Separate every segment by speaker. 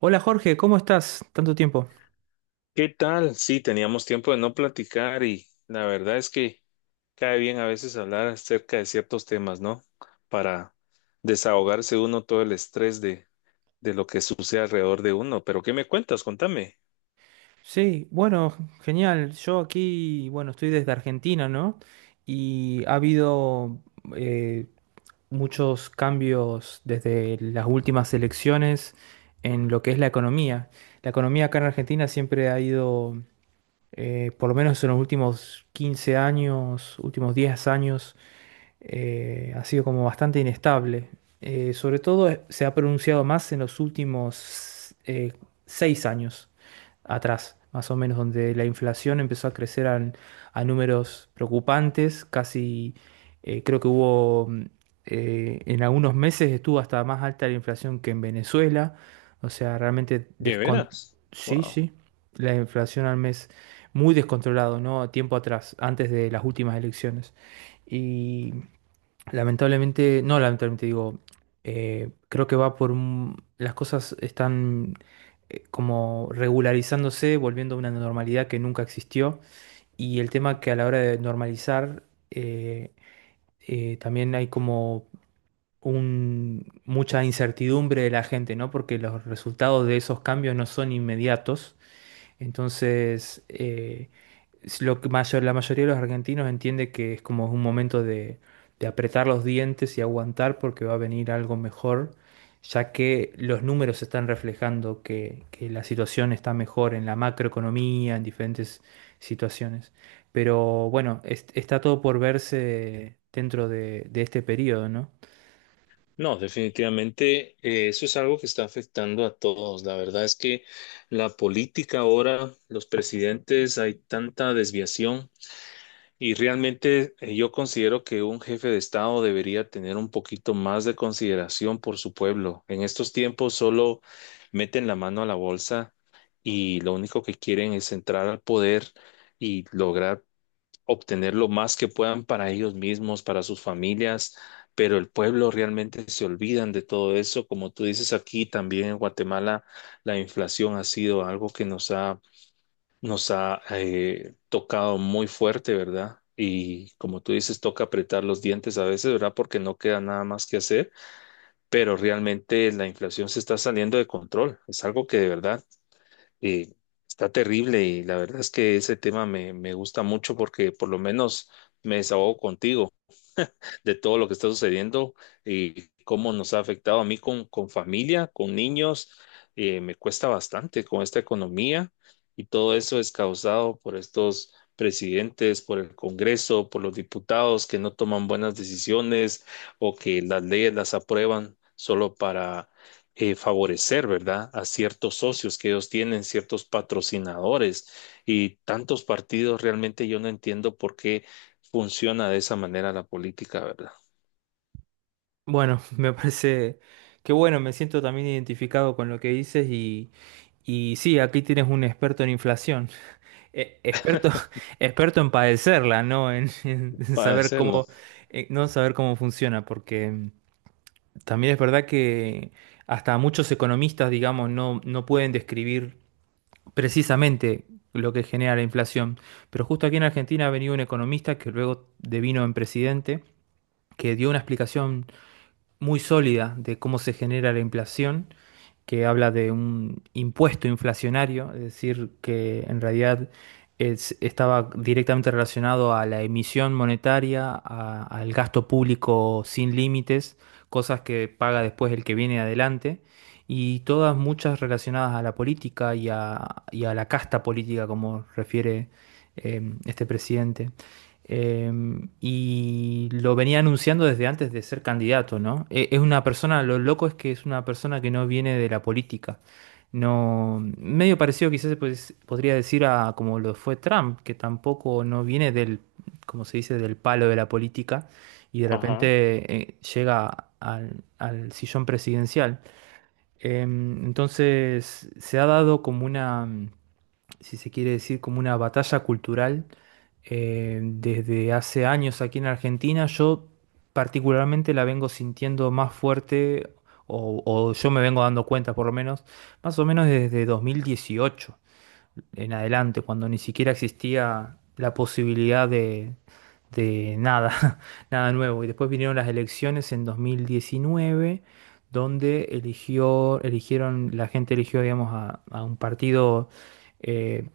Speaker 1: Hola Jorge, ¿cómo estás? Tanto tiempo.
Speaker 2: ¿Qué tal? Sí, teníamos tiempo de no platicar y la verdad es que cae bien a veces hablar acerca de ciertos temas, ¿no? Para desahogarse uno todo el estrés de lo que sucede alrededor de uno. Pero ¿qué me cuentas? Contame.
Speaker 1: Sí, bueno, genial. Yo aquí, bueno, estoy desde Argentina, ¿no? Y ha habido eh, muchos cambios desde las últimas elecciones en lo que es la economía. La economía acá en Argentina siempre ha ido por lo menos en los últimos 15 años, últimos 10 años, ha sido como bastante inestable. Sobre todo se ha pronunciado más en los últimos 6 años atrás, más o menos, donde la inflación empezó a números preocupantes, casi creo que hubo, en algunos meses estuvo hasta más alta la inflación que en Venezuela, o sea, realmente
Speaker 2: ¿De
Speaker 1: descon...
Speaker 2: veras?
Speaker 1: Sí,
Speaker 2: Wow.
Speaker 1: sí, la inflación al mes muy descontrolado, ¿no? Tiempo atrás, antes de las últimas elecciones. Y lamentablemente, no lamentablemente digo, creo que las cosas están como regularizándose, volviendo a una normalidad que nunca existió. Y el tema que a la hora de normalizar, eh, también hay como mucha incertidumbre de la gente, ¿no? Porque los resultados de esos cambios no son inmediatos, entonces, es lo que mayor, la mayoría de los argentinos entiende que es como un momento de apretar los dientes y aguantar porque va a venir algo mejor, ya que los números están reflejando que la situación está mejor en la macroeconomía, en diferentes situaciones. Pero bueno, está todo por verse dentro de este periodo, ¿no?
Speaker 2: No, definitivamente eso es algo que está afectando a todos. La verdad es que la política ahora, los presidentes, hay tanta desviación. Y realmente yo considero que un jefe de Estado debería tener un poquito más de consideración por su pueblo. En estos tiempos solo meten la mano a la bolsa y lo único que quieren es entrar al poder y lograr obtener lo más que puedan para ellos mismos, para sus familias, pero el pueblo realmente se olvidan de todo eso. Como tú dices, aquí también en Guatemala la inflación ha sido algo que nos ha tocado muy fuerte, ¿verdad? Y como tú dices, toca apretar los dientes a veces, ¿verdad? Porque no queda nada más que hacer, pero realmente la inflación se está saliendo de control. Es algo que de verdad eh, está terrible, y la verdad es que ese tema me gusta mucho porque por lo menos me desahogo contigo de todo lo que está sucediendo y cómo nos ha afectado a mí con familia, con niños. Me cuesta bastante con esta economía, y todo eso es causado por estos presidentes, por el Congreso, por los diputados que no toman buenas decisiones, o que las leyes las aprueban solo para favorecer, ¿verdad?, a ciertos socios que ellos tienen, ciertos patrocinadores y tantos partidos. Realmente yo no entiendo por qué funciona de esa manera la política, ¿verdad?
Speaker 1: Bueno, me parece que bueno, me siento también identificado con lo que dices. Y sí, aquí tienes un experto en inflación. Experto, experto en padecerla, ¿no? En, en
Speaker 2: Para
Speaker 1: saber
Speaker 2: decirlo.
Speaker 1: cómo, no saber cómo funciona, porque también es verdad que hasta muchos economistas, digamos, no, no pueden describir precisamente lo que genera la inflación. Pero justo aquí en Argentina ha venido un economista que luego devino en presidente, que dio una explicación muy sólida de cómo se genera la inflación, que habla de un impuesto inflacionario, es decir, que en realidad estaba directamente relacionado a la emisión monetaria, al gasto público sin límites, cosas que paga después el que viene adelante, y todas muchas relacionadas a la política y a la casta política, como refiere este presidente. Y lo venía anunciando desde antes de ser candidato, ¿no? Es una persona, lo loco es que es una persona que no viene de la política. No, medio parecido quizás pues, podría decir a como lo fue Trump, que tampoco no viene del, como se dice, del palo de la política, y de
Speaker 2: Ajá.
Speaker 1: repente llega al, al sillón presidencial. Entonces se ha dado como una, si se quiere decir, como una batalla cultural desde hace años aquí en Argentina. Yo particularmente la vengo sintiendo más fuerte, o yo me vengo dando cuenta por lo menos, más o menos desde 2018 en adelante, cuando ni siquiera existía la posibilidad de nada, nada nuevo. Y después vinieron las elecciones en 2019, donde eligió, eligieron, la gente eligió, digamos, a un partido eh,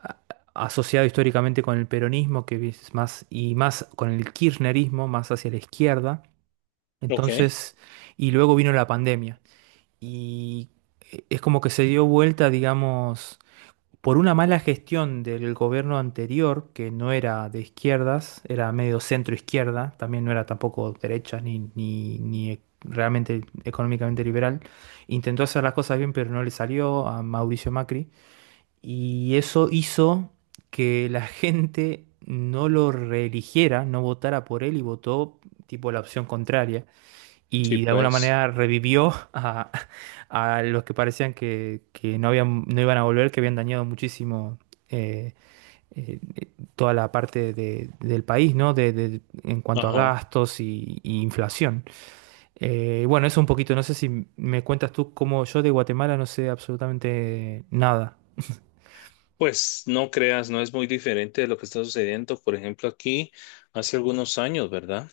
Speaker 1: a- asociado históricamente con el peronismo, que es más, y más con el kirchnerismo, más hacia la izquierda.
Speaker 2: Ok.
Speaker 1: Entonces, y luego vino la pandemia. Y es como que se dio vuelta, digamos, por una mala gestión del gobierno anterior, que no era de izquierdas, era medio centro izquierda, también no era tampoco derecha ni, ni, ni realmente económicamente liberal, intentó hacer las cosas bien, pero no le salió a Mauricio Macri, y eso hizo que la gente no lo reeligiera, no votara por él y votó tipo la opción contraria
Speaker 2: Sí,
Speaker 1: y de alguna
Speaker 2: pues.
Speaker 1: manera revivió a los que parecían que no habían, no iban a volver, que habían dañado muchísimo eh, eh, eh, toda la parte del país, ¿no? De, en cuanto a
Speaker 2: Ajá.
Speaker 1: gastos y inflación. Bueno, eso un poquito, no sé si me cuentas tú cómo, yo de Guatemala no sé absolutamente nada.
Speaker 2: Pues no creas, no es muy diferente de lo que está sucediendo. Por ejemplo, aquí hace algunos años, ¿verdad?,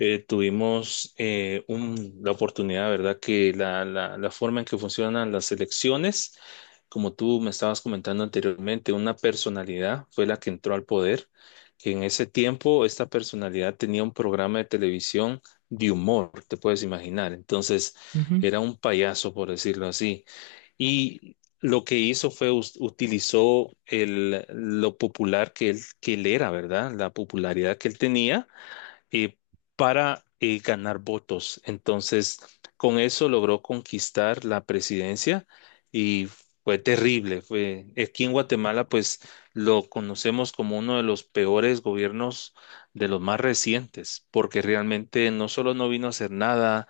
Speaker 2: tuvimos la oportunidad, ¿verdad?, que la forma en que funcionan las elecciones, como tú me estabas comentando anteriormente, una personalidad fue la que entró al poder, que en ese tiempo esta personalidad tenía un programa de televisión de humor, te puedes imaginar. Entonces,
Speaker 1: Ujú.
Speaker 2: era un payaso, por decirlo así. Y lo que hizo fue utilizó el, lo popular que él era, ¿verdad? La popularidad que él tenía, eh, para ganar votos. Entonces, con eso logró conquistar la presidencia, y fue terrible. Fue, aquí en Guatemala, pues lo conocemos como uno de los peores gobiernos de los más recientes, porque realmente no solo no vino a hacer nada,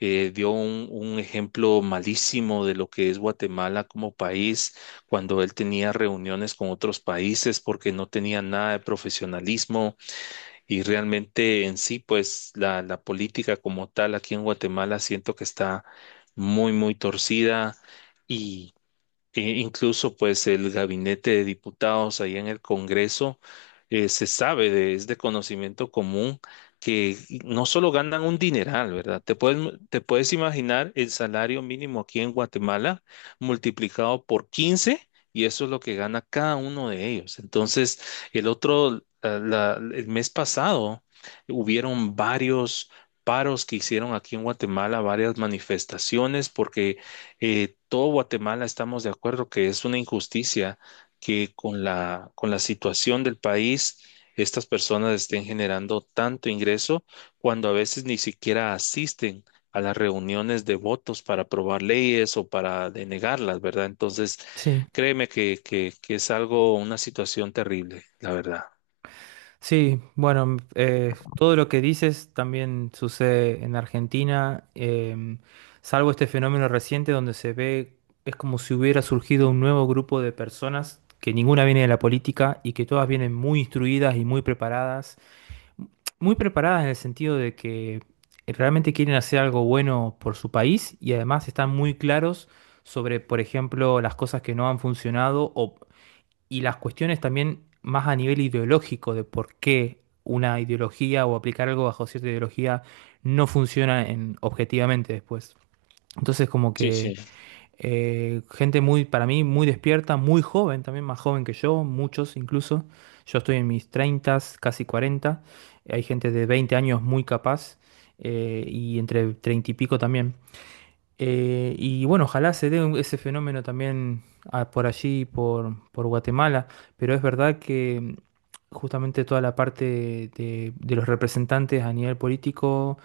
Speaker 2: dio un ejemplo malísimo de lo que es Guatemala como país, cuando él tenía reuniones con otros países, porque no tenía nada de profesionalismo. Y realmente en sí, pues la política como tal aquí en Guatemala siento que está muy, muy torcida, e incluso pues el gabinete de diputados ahí en el Congreso, se sabe es de conocimiento común que no solo ganan un dineral, ¿verdad? Te puedes imaginar el salario mínimo aquí en Guatemala multiplicado por 15, y eso es lo que gana cada uno de ellos. Entonces, el otro, la- la- el mes pasado hubieron varios paros que hicieron aquí en Guatemala, varias manifestaciones, porque todo Guatemala estamos de acuerdo que es una injusticia que con la situación del país estas personas estén generando tanto ingreso cuando a veces ni siquiera asisten a las reuniones de votos para aprobar leyes o para denegarlas, ¿verdad? Entonces,
Speaker 1: Sí.
Speaker 2: créeme que, es algo, una situación terrible, la verdad.
Speaker 1: Sí, bueno, todo lo que dices también sucede en Argentina, salvo este fenómeno reciente donde se ve, es como si hubiera surgido un nuevo grupo de personas que ninguna viene de la política y que todas vienen muy instruidas y muy preparadas en el sentido de que realmente quieren hacer algo bueno por su país y además están muy claros sobre, por ejemplo, las cosas que no han funcionado, o y las cuestiones también más a nivel ideológico de por qué una ideología o aplicar algo bajo cierta ideología no funciona en, objetivamente después. Entonces como
Speaker 2: Sí, sí.
Speaker 1: que gente muy, para mí, muy despierta, muy joven, también más joven que yo, muchos incluso. Yo estoy en mis 30, casi cuarenta. Hay gente de 20 años muy capaz, y entre 30 y pico también. Y bueno, ojalá se dé ese fenómeno también por allí, por Guatemala, pero es verdad que justamente toda la parte de los representantes a nivel político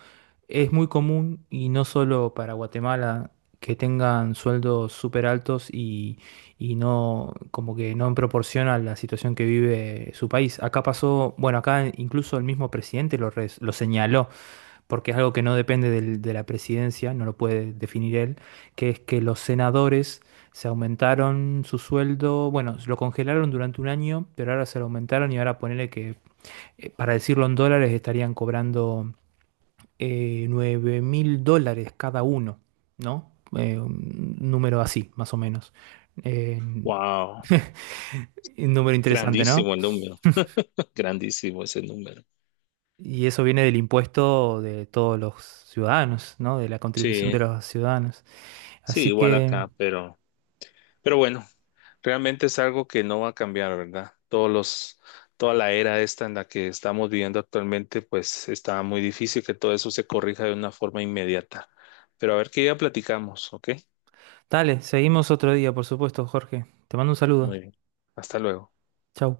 Speaker 1: es muy común, y no solo para Guatemala, que tengan sueldos súper altos y no, como que no en proporción a la situación que vive su país. Acá pasó, bueno, acá incluso el mismo presidente lo, lo señaló porque es algo que no depende de la presidencia, no lo puede definir él, que es que los senadores se aumentaron su sueldo, bueno, lo congelaron durante un año, pero ahora se lo aumentaron y ahora ponele que, para decirlo en dólares, estarían cobrando $9000 cada uno, ¿no? Un número así, más o menos. Un
Speaker 2: Wow.
Speaker 1: número interesante, ¿no?
Speaker 2: Grandísimo el número. Grandísimo ese número.
Speaker 1: Y eso viene del impuesto de todos los ciudadanos, ¿no? De la contribución de
Speaker 2: Sí,
Speaker 1: los ciudadanos.
Speaker 2: sí,
Speaker 1: Así
Speaker 2: igual
Speaker 1: que...
Speaker 2: acá, pero bueno. Realmente es algo que no va a cambiar, ¿verdad? Todos los, toda la era esta en la que estamos viviendo actualmente, pues está muy difícil que todo eso se corrija de una forma inmediata. Pero a ver qué día platicamos, ¿ok?
Speaker 1: Dale, seguimos otro día, por supuesto, Jorge. Te mando un saludo.
Speaker 2: Muy bien. Hasta luego.
Speaker 1: Chau.